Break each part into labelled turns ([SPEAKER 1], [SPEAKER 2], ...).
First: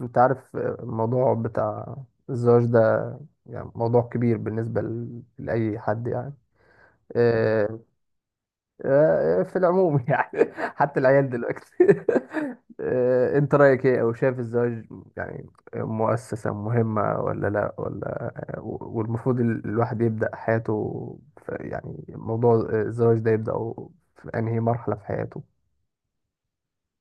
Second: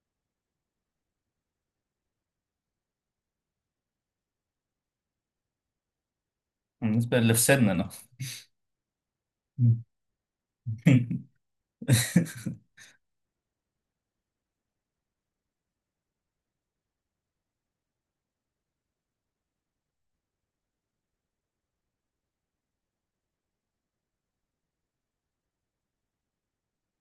[SPEAKER 1] انت عارف الموضوع بتاع الزواج ده يعني موضوع كبير بالنسبة لأي حد يعني.
[SPEAKER 2] بالنسبة اللي في
[SPEAKER 1] آه،
[SPEAKER 2] سننا.
[SPEAKER 1] في العموم يعني حتى العيال دلوقتي انت رأيك ايه او شايف الزواج يعني مؤسسة مهمة ولا لا ولا، والمفروض الواحد يبدأ حياته يعني موضوع الزواج ده يبدأ في انهي مرحلة في حياته.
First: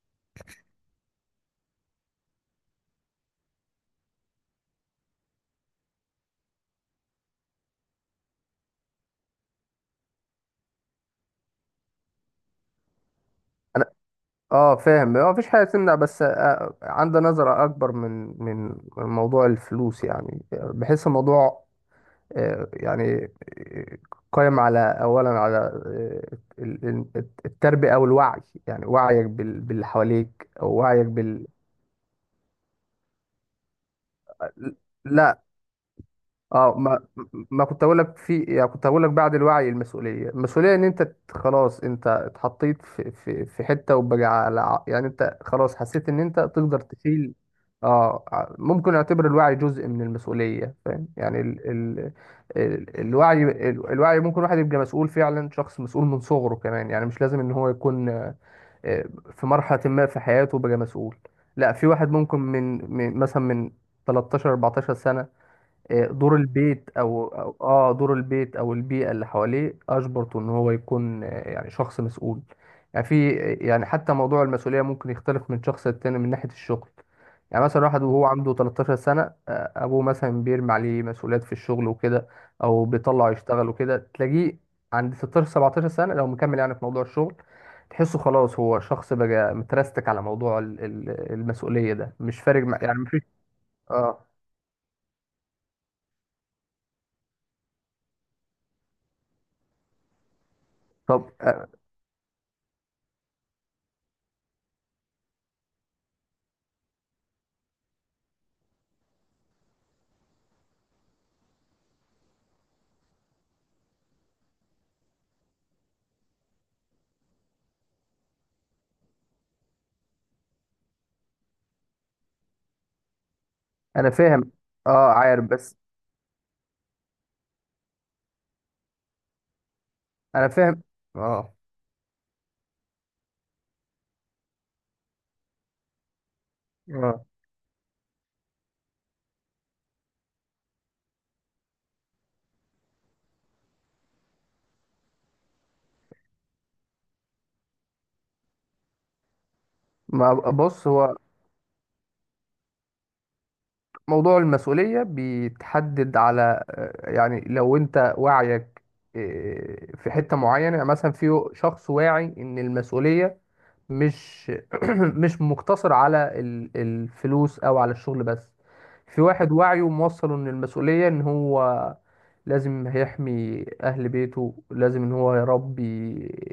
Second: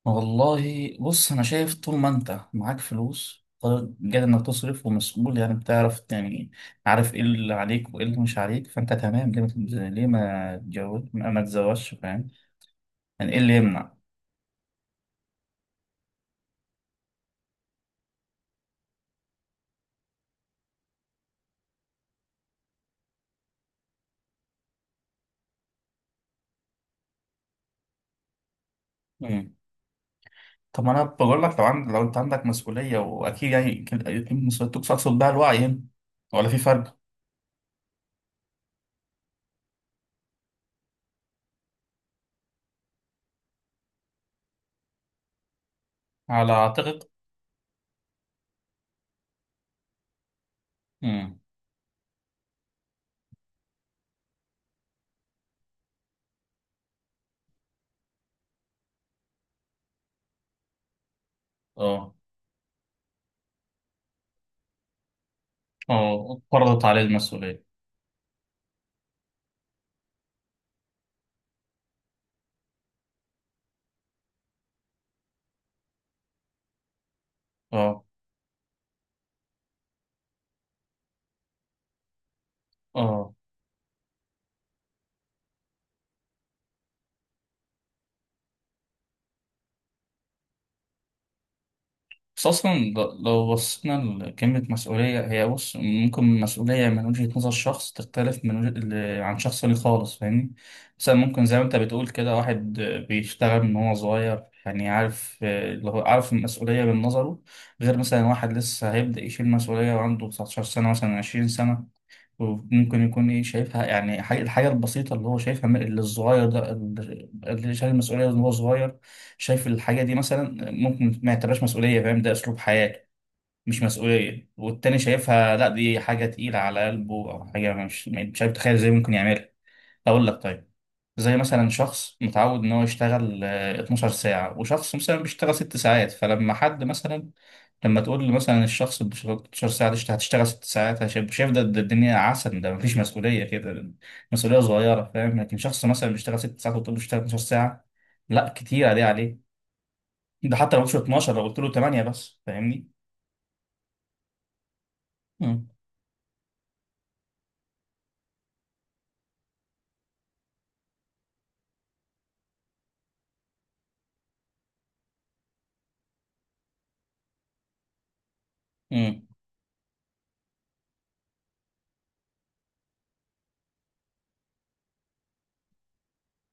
[SPEAKER 2] والله بص، أنا شايف طول ما أنت معاك فلوس قادر إنك تصرف ومسؤول، يعني بتعرف، يعني عارف إيه اللي عليك وإيه اللي مش عليك، فأنت تمام. ليه ما تتز- ليه ما تتجوز، ما تتزوجش؟ فاهم يعني إيه اللي يمنع؟
[SPEAKER 1] اه فاهم، ما فيش حاجه تمنع، بس عندي نظره اكبر من من من موضوع الفلوس، يعني بحس الموضوع يعني قائم على اولا على التربيه او الوعي، يعني وعيك
[SPEAKER 2] مم.
[SPEAKER 1] باللي حواليك او
[SPEAKER 2] طب ما أنا
[SPEAKER 1] وعيك
[SPEAKER 2] بقول
[SPEAKER 1] بال.
[SPEAKER 2] لك، لو أنت عندك مسؤولية، وأكيد يعني أكيد مسؤوليتك تقصد بها
[SPEAKER 1] لا.
[SPEAKER 2] الوعي هنا ولا في
[SPEAKER 1] اه،
[SPEAKER 2] فرق؟
[SPEAKER 1] ما كنت اقول لك في، يعني كنت هقول لك بعد الوعي المسؤوليه ان انت خلاص انت اتحطيت في في حته وبقى على يعني انت خلاص حسيت ان انت
[SPEAKER 2] على
[SPEAKER 1] تقدر
[SPEAKER 2] أعتقد.
[SPEAKER 1] تشيل. اه، ممكن اعتبر الوعي جزء من المسؤوليه، فاهم؟
[SPEAKER 2] مم.
[SPEAKER 1] يعني الوعي الوعي ممكن واحد يبقى مسؤول فعلا، شخص مسؤول من صغره كمان، يعني مش لازم ان هو يكون آه، في مرحله ما في حياته بقى مسؤول. لا، في واحد
[SPEAKER 2] أه.
[SPEAKER 1] ممكن من مثلا من 13 14 سنه. دور
[SPEAKER 2] أه، فرضت
[SPEAKER 1] البيت
[SPEAKER 2] عليه المسؤولية.
[SPEAKER 1] اه دور البيت او البيئه اللي حواليه اجبرته ان هو يكون يعني شخص مسؤول. يعني في يعني حتى موضوع المسؤوليه ممكن يختلف من شخص للتاني من ناحيه الشغل. يعني مثلا
[SPEAKER 2] أه.
[SPEAKER 1] واحد وهو عنده 13 سنه، ابوه مثلا بيرمي عليه مسؤوليات في الشغل وكده، او بيطلعه
[SPEAKER 2] أه،
[SPEAKER 1] يشتغل وكده، تلاقيه عند 16 17 سنه لو مكمل يعني في موضوع الشغل تحسه خلاص هو شخص بقى مترستك. على موضوع المسؤوليه ده مش
[SPEAKER 2] بس
[SPEAKER 1] فارق
[SPEAKER 2] أصلا
[SPEAKER 1] مع، يعني مفيش.
[SPEAKER 2] لو بصينا
[SPEAKER 1] اه.
[SPEAKER 2] لكلمة مسؤولية، هي بص ممكن مسؤولية من وجهة نظر شخص تختلف من عن شخص ليه خالص، فاهمني؟ مثلا
[SPEAKER 1] طب
[SPEAKER 2] ممكن زي ما أنت بتقول كده، واحد بيشتغل من هو صغير، يعني عارف، اللي هو عارف المسؤولية من نظره. غير مثلا واحد لسه هيبدأ يشيل مسؤولية وعنده 19 سنة، مثلا 20 سنة، وممكن يكون ايه شايفها، يعني الحاجة البسيطة اللي هو شايفها اللي الصغير ده اللي شايل المسؤولية وان هو صغير، شايف الحاجة دي مثلا ممكن ما يعتبرهاش مسؤولية. فاهم، ده أسلوب حياة مش
[SPEAKER 1] انا
[SPEAKER 2] مسؤولية.
[SPEAKER 1] فاهم.
[SPEAKER 2] والتاني
[SPEAKER 1] اه عارف،
[SPEAKER 2] شايفها لا
[SPEAKER 1] بس
[SPEAKER 2] دي حاجة تقيلة على قلبه، أو حاجة مش عارف تخيل ازاي ممكن يعملها. أقول لك
[SPEAKER 1] انا
[SPEAKER 2] طيب،
[SPEAKER 1] فاهم.
[SPEAKER 2] زي
[SPEAKER 1] اه.
[SPEAKER 2] مثلا شخص متعود ان هو يشتغل 12 ساعة، وشخص مثلا بيشتغل 6 ساعات، فلما حد
[SPEAKER 1] اه،
[SPEAKER 2] مثلا، لما تقول لي مثلا الشخص ب 16 ساعة، دي هتشتغل ست ساعات، هشايف، شايف ده، ده الدنيا عسل، ده مفيش مسؤولية كده، مسؤولية صغيرة. فاهم، لكن شخص مثلا بيشتغل ست ساعات وتقول له اشتغل 12 ساعة، لا كتير دي عليه.
[SPEAKER 1] ما
[SPEAKER 2] ده حتى لو
[SPEAKER 1] بص،
[SPEAKER 2] مش
[SPEAKER 1] هو
[SPEAKER 2] 12، لو قلت له 8 بس، فاهمني؟
[SPEAKER 1] موضوع المسؤولية
[SPEAKER 2] مم.
[SPEAKER 1] بيتحدد على يعني لو انت وعيك في حتة معينة. يعني مثلا في شخص واعي ان المسؤولية مش مش مقتصر على الفلوس او على الشغل بس.
[SPEAKER 2] مم.
[SPEAKER 1] في واحد وعيه موصله ان المسؤولية ان هو لازم هيحمي أهل بيته، لازم إن هو يربي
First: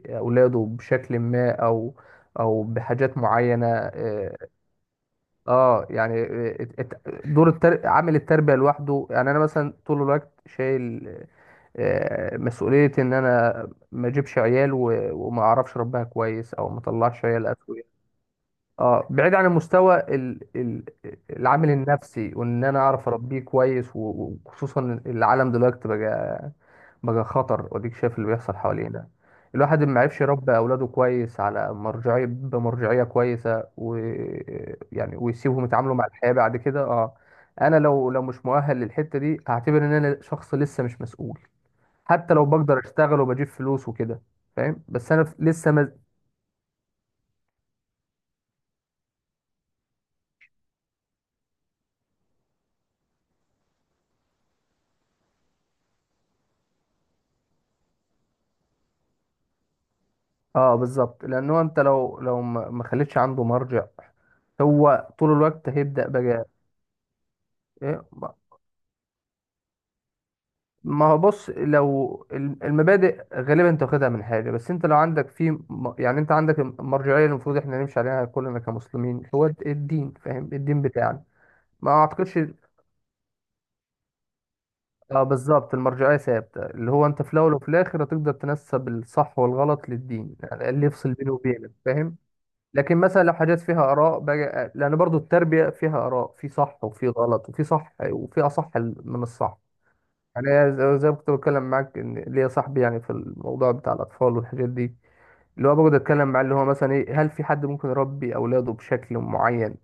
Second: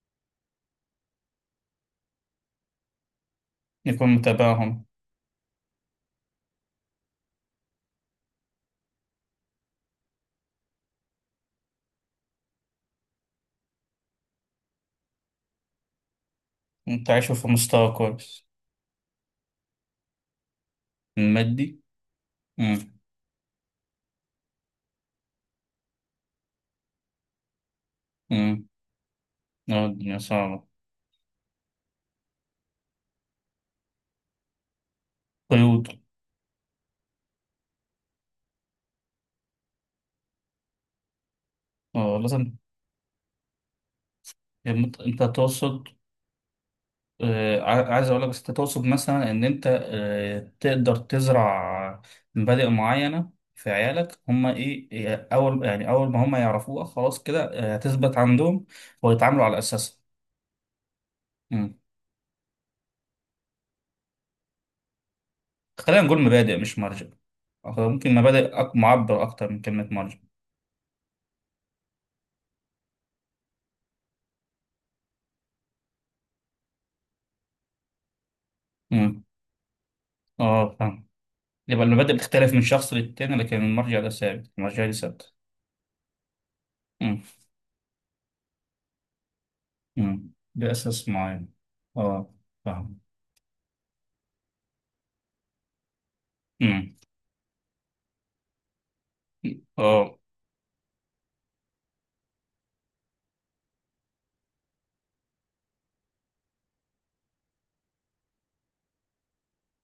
[SPEAKER 1] أولاده بشكل ما، أو أو بحاجات معينة
[SPEAKER 2] يكون
[SPEAKER 1] آه.
[SPEAKER 2] متابعهم.
[SPEAKER 1] يعني دور التر... عامل التربية لوحده. يعني أنا مثلا طول الوقت شايل مسؤولية إن أنا ما أجيبش عيال و... وما أعرفش أربيها كويس، أو ما أطلعش
[SPEAKER 2] تعيشوا
[SPEAKER 1] عيال
[SPEAKER 2] في
[SPEAKER 1] أسوية.
[SPEAKER 2] مستوى كويس.
[SPEAKER 1] آه بعيد عن المستوى العامل
[SPEAKER 2] المادي.
[SPEAKER 1] النفسي، وإن أنا
[SPEAKER 2] امم.
[SPEAKER 1] أعرف أربيه كويس وخصوصا العالم دلوقتي بقى بقى خطر، وديك شايف اللي بيحصل
[SPEAKER 2] امم.
[SPEAKER 1] حوالينا. الواحد ما
[SPEAKER 2] الدنيا
[SPEAKER 1] عرفش يربي
[SPEAKER 2] صعبة.
[SPEAKER 1] اولاده كويس على مرجعيه بمرجعيه كويسه، و يعني، ويسيبهم
[SPEAKER 2] قيود.
[SPEAKER 1] يتعاملوا مع الحياه بعد كده، اه. انا لو لو مش مؤهل للحته دي، هعتبر ان انا شخص لسه مش مسؤول،
[SPEAKER 2] اه
[SPEAKER 1] حتى لو
[SPEAKER 2] لازم.
[SPEAKER 1] بقدر اشتغل وبجيب فلوس وكده، فاهم؟ بس
[SPEAKER 2] انت
[SPEAKER 1] انا لسه
[SPEAKER 2] تقصد،
[SPEAKER 1] ما.
[SPEAKER 2] عايز اقول لك، بس انت تقصد مثلا ان انت تقدر تزرع مبادئ معينه في عيالك، هم ايه إيه، اول يعني اول ما هم يعرفوها خلاص كده هتثبت عندهم، ويتعاملوا على اساسها.
[SPEAKER 1] اه بالظبط، لانه
[SPEAKER 2] مم.
[SPEAKER 1] انت لو لو ما خليتش عنده مرجع، هو طول الوقت
[SPEAKER 2] خلينا
[SPEAKER 1] هيبدا
[SPEAKER 2] نقول
[SPEAKER 1] بقى.
[SPEAKER 2] مبادئ مش مرجع، أو
[SPEAKER 1] إيه؟
[SPEAKER 2] ممكن مبادئ معبر اكتر من كلمه مرجع.
[SPEAKER 1] ما هو بص، لو المبادئ غالبا انت واخدها من حاجه، بس انت لو عندك في يعني انت عندك المرجعيه اللي المفروض احنا نمشي عليها كلنا
[SPEAKER 2] مم.
[SPEAKER 1] كمسلمين، هو الدين، فاهم؟
[SPEAKER 2] اه
[SPEAKER 1] الدين
[SPEAKER 2] فاهم.
[SPEAKER 1] بتاعنا.
[SPEAKER 2] يبقى
[SPEAKER 1] ما
[SPEAKER 2] المبادئ
[SPEAKER 1] اعتقدش.
[SPEAKER 2] بتختلف من شخص للتاني، لكن المرجع ده ثابت، المرجع ده
[SPEAKER 1] اه
[SPEAKER 2] ثابت.
[SPEAKER 1] بالظبط، المرجعيه ثابته، اللي هو
[SPEAKER 2] مم.
[SPEAKER 1] انت في الاول وفي الاخر هتقدر تنسب الصح والغلط
[SPEAKER 2] مم.
[SPEAKER 1] للدين، يعني
[SPEAKER 2] ده
[SPEAKER 1] اللي
[SPEAKER 2] اساس
[SPEAKER 1] يفصل بينه
[SPEAKER 2] معين.
[SPEAKER 1] وبينك، فاهم؟
[SPEAKER 2] اه
[SPEAKER 1] لكن
[SPEAKER 2] فاهم.
[SPEAKER 1] مثلا لو حاجات فيها اراء بقى، لان برضو التربيه فيها اراء، في صح
[SPEAKER 2] مم.
[SPEAKER 1] وفي غلط، وفي صح وفي اصح من الصح.
[SPEAKER 2] اه.
[SPEAKER 1] انا زي ما كنت بتكلم معاك ان ليا صاحبي، يعني في الموضوع بتاع الاطفال والحاجات دي، اللي هو بقعد اتكلم معاه، اللي هو مثلا ايه، هل في حد ممكن يربي اولاده بشكل معين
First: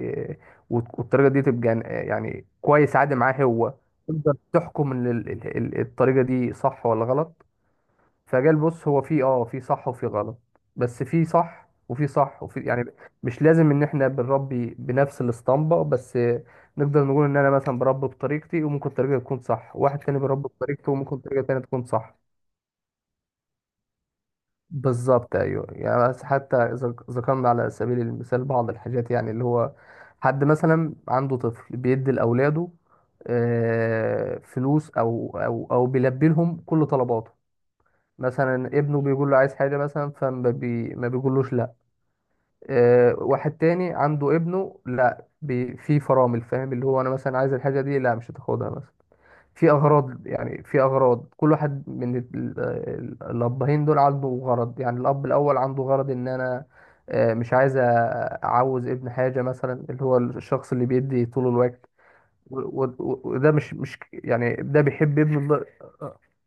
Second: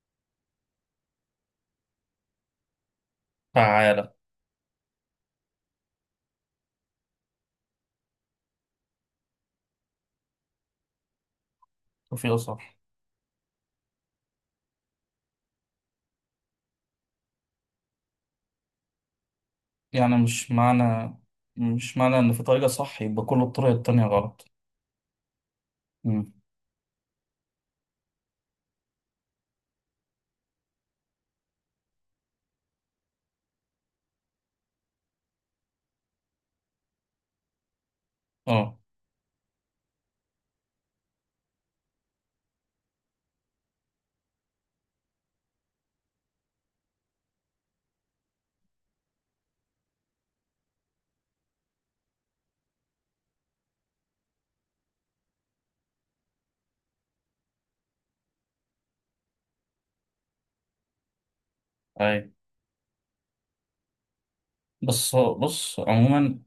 [SPEAKER 1] إيه، والطريقه دي تبقى يعني كويس عادي معاه هو.
[SPEAKER 2] تعالى.
[SPEAKER 1] تقدر تحكم ان الطريقه دي صح ولا غلط؟ فجال بص، هو في اه في صح وفي غلط، بس في صح وفي
[SPEAKER 2] توفيق
[SPEAKER 1] صح وفي
[SPEAKER 2] صح.
[SPEAKER 1] يعني. مش لازم ان احنا بنربي بنفس الاسطمبة، بس نقدر نقول ان انا مثلا بربي بطريقتي وممكن طريقة تكون صح، واحد
[SPEAKER 2] يعني
[SPEAKER 1] تاني بيربي
[SPEAKER 2] مش
[SPEAKER 1] بطريقته
[SPEAKER 2] معنى،
[SPEAKER 1] وممكن طريقة تانية تكون
[SPEAKER 2] مش
[SPEAKER 1] صح.
[SPEAKER 2] معنى ان في طريقة صح يبقى كل الطرق التانية غلط.
[SPEAKER 1] بالظبط ايوه يعني، بس
[SPEAKER 2] مم.
[SPEAKER 1] حتى إذا ذكرنا على سبيل المثال بعض الحاجات، يعني اللي هو حد مثلا عنده طفل بيدي لاولاده فلوس او بيلبي لهم كل طلباته. مثلا
[SPEAKER 2] اه.
[SPEAKER 1] ابنه بيقول له عايز حاجة مثلا فما بي... ما بيقولوش لا. آه واحد تاني عنده ابنه لا بي... في فرامل، فاهم؟ اللي هو انا مثلا عايز الحاجة دي، لا مش هتاخدها مثلا. في اغراض، يعني في اغراض كل واحد من الابهين دول عنده غرض. يعني الاب الاول عنده غرض ان انا آه مش عايز اعوز ابن حاجة مثلا، اللي هو الشخص اللي بيدي طول الوقت،
[SPEAKER 2] اي.
[SPEAKER 1] وده مش مش يعني ده
[SPEAKER 2] بس
[SPEAKER 1] بيحب ابنه.
[SPEAKER 2] بص عموما،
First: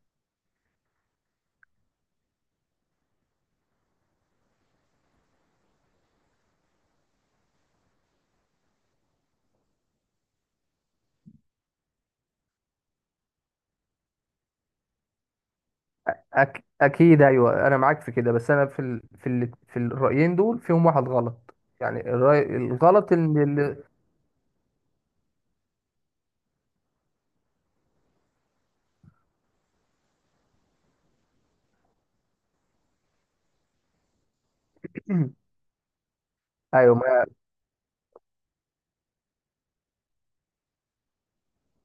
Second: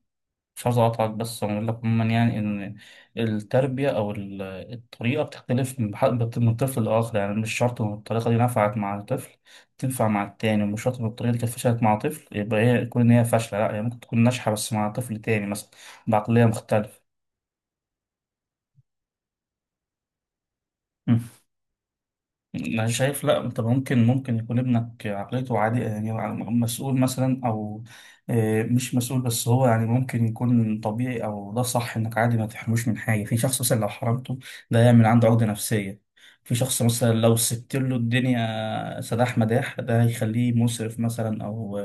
[SPEAKER 2] مش عايز اقاطعك، بس اقول لك عموما يعني ان التربية او الطريقة بتختلف من طفل لاخر. يعني مش شرط ان الطريقة دي نفعت مع الطفل تنفع مع التاني، ومش شرط ان الطريقة دي كانت فشلت مع طفل يبقى هي تكون ان هي فاشلة، لا هي ممكن تكون ناجحة بس مع طفل تاني مثلا، بعقلية مختلفة.
[SPEAKER 1] اكيد ايوه انا معاك في كده، بس انا في في الرايين دول فيهم واحد غلط. يعني الراي
[SPEAKER 2] انا
[SPEAKER 1] الغلط
[SPEAKER 2] شايف لا،
[SPEAKER 1] ان
[SPEAKER 2] انت
[SPEAKER 1] ال...
[SPEAKER 2] ممكن يكون ابنك عقليته عادية، يعني مسؤول مثلا، او مش مسؤول، بس هو يعني ممكن يكون طبيعي، او ده صح انك عادي ما تحرموش من حاجة. في شخص مثلا لو حرمته ده يعمل عنده عقدة نفسية، في شخص
[SPEAKER 1] ايوه
[SPEAKER 2] مثلا
[SPEAKER 1] ما...
[SPEAKER 2] لو سبت له الدنيا سداح مداح ده هيخليه مسرف مثلا، او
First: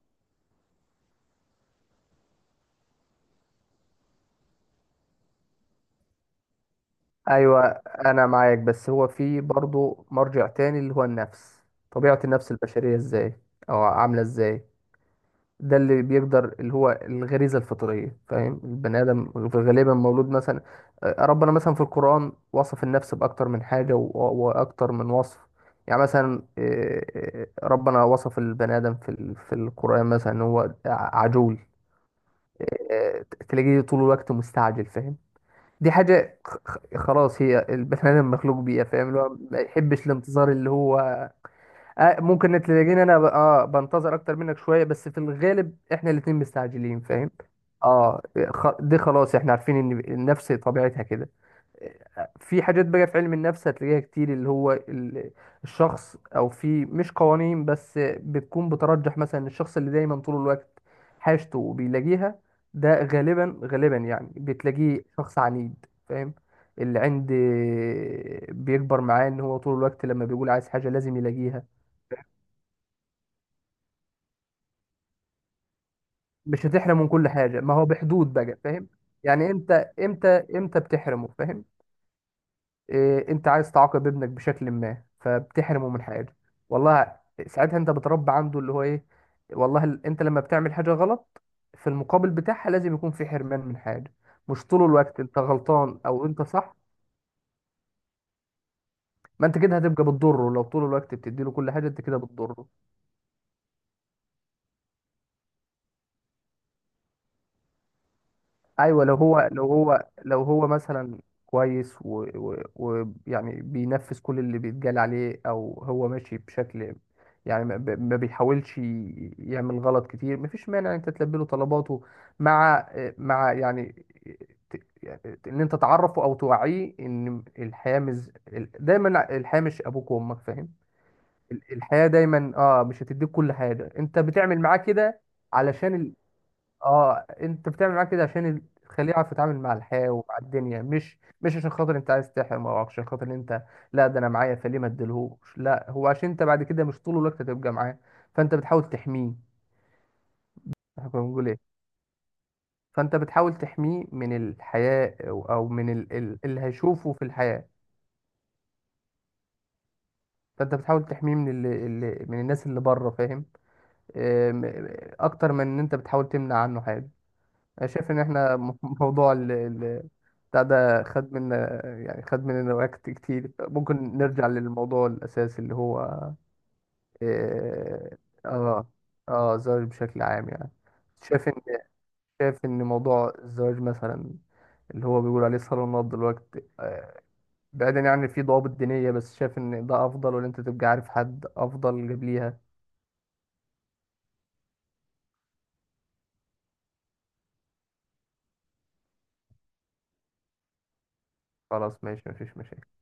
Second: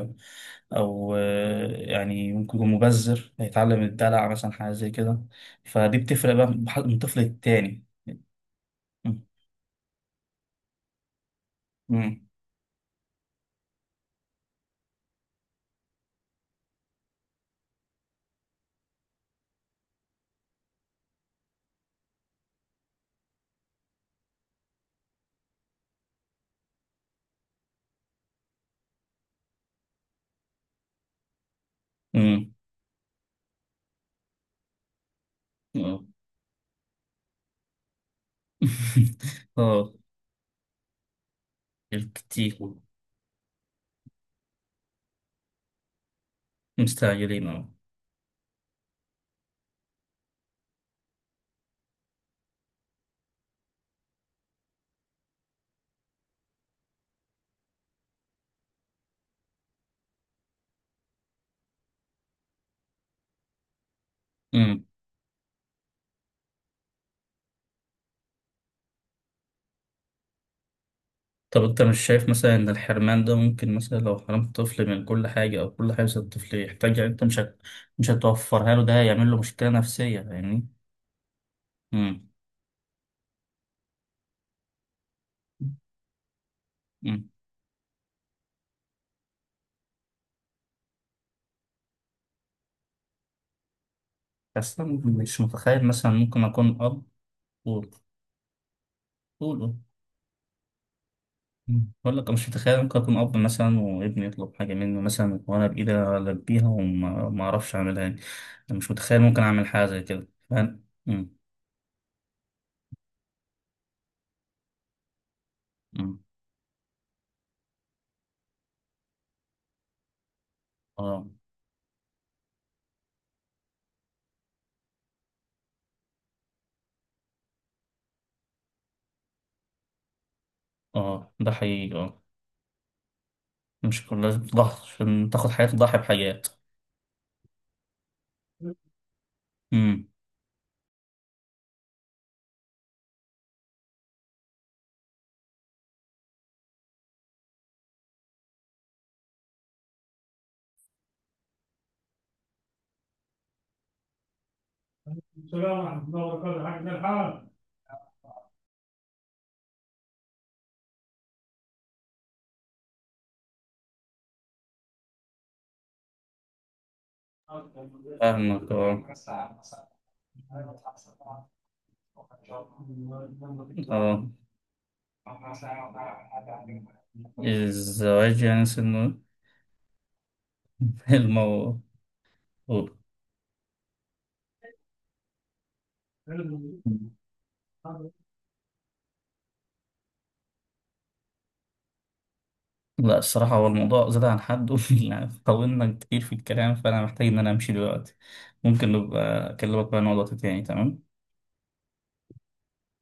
[SPEAKER 2] او يعني ممكن يكون مبذر، هيتعلم الدلع مثلا، حاجة زي كده. فدي بتفرق بقى من طفل
[SPEAKER 1] ايوه
[SPEAKER 2] للتاني.
[SPEAKER 1] انا معاك، بس هو في برضه مرجع تاني اللي هو النفس. طبيعة
[SPEAKER 2] مم.
[SPEAKER 1] النفس البشرية ازاي او عاملة ازاي، ده اللي بيقدر اللي هو الغريزة الفطرية، فاهم؟ البني آدم غالبا مولود مثلا ربنا مثلا في القرآن وصف النفس بأكتر من حاجة وأكتر من وصف. يعني مثلا ربنا وصف البني آدم في في القرآن مثلا إن هو عجول.
[SPEAKER 2] مم.
[SPEAKER 1] آه، تلاقيه طول الوقت مستعجل، فاهم؟ دي
[SPEAKER 2] مم.
[SPEAKER 1] حاجة خلاص هي البني آدم مخلوق بيها، فاهم؟ اللي هو ما
[SPEAKER 2] اه.
[SPEAKER 1] يحبش الانتظار، اللي هو
[SPEAKER 2] كتير
[SPEAKER 1] ممكن تلاقيني انا ب... اه بنتظر اكتر منك شويه، بس في الغالب احنا الاتنين مستعجلين، فاهم؟
[SPEAKER 2] مستعجلين اه.
[SPEAKER 1] اه. دي خلاص احنا عارفين ان النفس طبيعتها كده. في حاجات بقى في علم النفس هتلاقيها كتير، اللي هو الشخص، او في مش قوانين بس بتكون بترجح، مثلا الشخص اللي دايما طول الوقت حاجته وبيلاقيها، ده غالبا غالبا يعني
[SPEAKER 2] أمم.
[SPEAKER 1] بتلاقيه شخص عنيد، فاهم؟ اللي عند بيكبر معاه ان هو طول الوقت لما بيقول عايز حاجة لازم
[SPEAKER 2] طب
[SPEAKER 1] يلاقيها.
[SPEAKER 2] انت مش شايف مثلا ان الحرمان ده ممكن مثلا لو حرمت الطفل من كل حاجة، او كل حاجة الطفل
[SPEAKER 1] مش هتحرمه
[SPEAKER 2] يحتاجها
[SPEAKER 1] من
[SPEAKER 2] انت
[SPEAKER 1] كل
[SPEAKER 2] مش هت...
[SPEAKER 1] حاجه، ما هو
[SPEAKER 2] مش
[SPEAKER 1] بحدود بقى،
[SPEAKER 2] هتوفرها له،
[SPEAKER 1] فاهم؟
[SPEAKER 2] ده هيعمل له
[SPEAKER 1] يعني
[SPEAKER 2] مشكلة
[SPEAKER 1] امتى،
[SPEAKER 2] نفسية
[SPEAKER 1] امتى،
[SPEAKER 2] يعني.
[SPEAKER 1] امتى بتحرمه، فاهم؟
[SPEAKER 2] امم.
[SPEAKER 1] إيه، انت عايز تعاقب ابنك بشكل ما فبتحرمه من حاجه. والله
[SPEAKER 2] أمم.
[SPEAKER 1] ساعتها انت بتربي عنده اللي هو ايه، والله انت لما بتعمل حاجه غلط في المقابل بتاعها لازم يكون في حرمان من حاجه. مش
[SPEAKER 2] بس
[SPEAKER 1] طول
[SPEAKER 2] انا
[SPEAKER 1] الوقت انت
[SPEAKER 2] مش متخيل
[SPEAKER 1] غلطان
[SPEAKER 2] مثلا
[SPEAKER 1] او انت
[SPEAKER 2] ممكن
[SPEAKER 1] صح.
[SPEAKER 2] اكون اب و-
[SPEAKER 1] ما انت
[SPEAKER 2] قول.
[SPEAKER 1] كده هتبقى بتضره، لو طول الوقت بتديله كل حاجه
[SPEAKER 2] أمم.
[SPEAKER 1] انت
[SPEAKER 2] بقول
[SPEAKER 1] كده
[SPEAKER 2] لك أنا مش
[SPEAKER 1] بتضره.
[SPEAKER 2] متخيل ممكن اكون اب مثلا، وابني يطلب حاجة مني مثلا وانا بايدي البيها وما ما اعرفش اعملها يعني. أنا مش
[SPEAKER 1] ايوه،
[SPEAKER 2] متخيل ممكن اعمل حاجة زي كده،
[SPEAKER 1] لو هو
[SPEAKER 2] فاهم؟
[SPEAKER 1] مثلا كويس ويعني يعني بينفذ كل اللي بيتقال عليه، او هو
[SPEAKER 2] أمم.
[SPEAKER 1] ماشي بشكل يعني ما بيحاولش يعمل غلط كتير، مفيش مانع إن انت
[SPEAKER 2] اه.
[SPEAKER 1] تلبي له طلباته، مع مع يعني يعني ان انت تعرفه او توعيه ان الحياه مش ال- دايما الحياه مش ابوك وامك، فاهم؟
[SPEAKER 2] اه ده حقيقي
[SPEAKER 1] الحياه
[SPEAKER 2] اه.
[SPEAKER 1] دايما اه مش هتديك كل حاجه.
[SPEAKER 2] مش
[SPEAKER 1] انت
[SPEAKER 2] كلها
[SPEAKER 1] بتعمل معاه
[SPEAKER 2] ضحى،
[SPEAKER 1] كده
[SPEAKER 2] عشان تاخد حياة تضحي
[SPEAKER 1] علشان،
[SPEAKER 2] بحياة.
[SPEAKER 1] اه انت بتعمل معاه كده عشان تخليه يعرف يتعامل مع
[SPEAKER 2] امم.
[SPEAKER 1] الحياة ومع الدنيا، مش مش عشان خاطر انت عايز تحرم او عشان خاطر إن انت لا ده انا معايا فليه ما اديلهوش، لا هو عشان انت بعد كده مش طول الوقت هتبقى معاه، فانت بتحاول تحميه. احنا كنا بنقول ايه؟ فانت بتحاول تحميه من الحياة او، أو من اللي هيشوفه في الحياة، فانت بتحاول تحميه من من الناس اللي بره، فاهم؟ آم، اكتر من ان انت بتحاول تمنع عنه حاجة. انا شايف ان احنا
[SPEAKER 2] فاهمك
[SPEAKER 1] موضوع
[SPEAKER 2] اه.
[SPEAKER 1] بتاع ده خد منا، يعني خد مننا وقت كتير، ممكن
[SPEAKER 2] اه.
[SPEAKER 1] نرجع للموضوع الاساسي اللي هو اه.
[SPEAKER 2] الزواج يعني
[SPEAKER 1] اه.
[SPEAKER 2] سنه.
[SPEAKER 1] الزواج بشكل عام يعني، شايف ان
[SPEAKER 2] الموضوع.
[SPEAKER 1] شايف ان موضوع الزواج مثلا اللي هو بيقول عليه صالونات دلوقتي، بعيدا يعني في ضوابط دينية، بس شايف ان ده افضل ولا انت تبقى عارف حد افضل قبليها؟
[SPEAKER 2] لا الصراحة هو الموضوع زاد عن حد. يعني طولنا كتير في الكلام، فأنا محتاج إن أنا أمشي دلوقتي. ممكن نبقى أكلمك بقى عن موضوع تاني، تمام.
[SPEAKER 1] خلاص ماشي، مفيش مشاكل.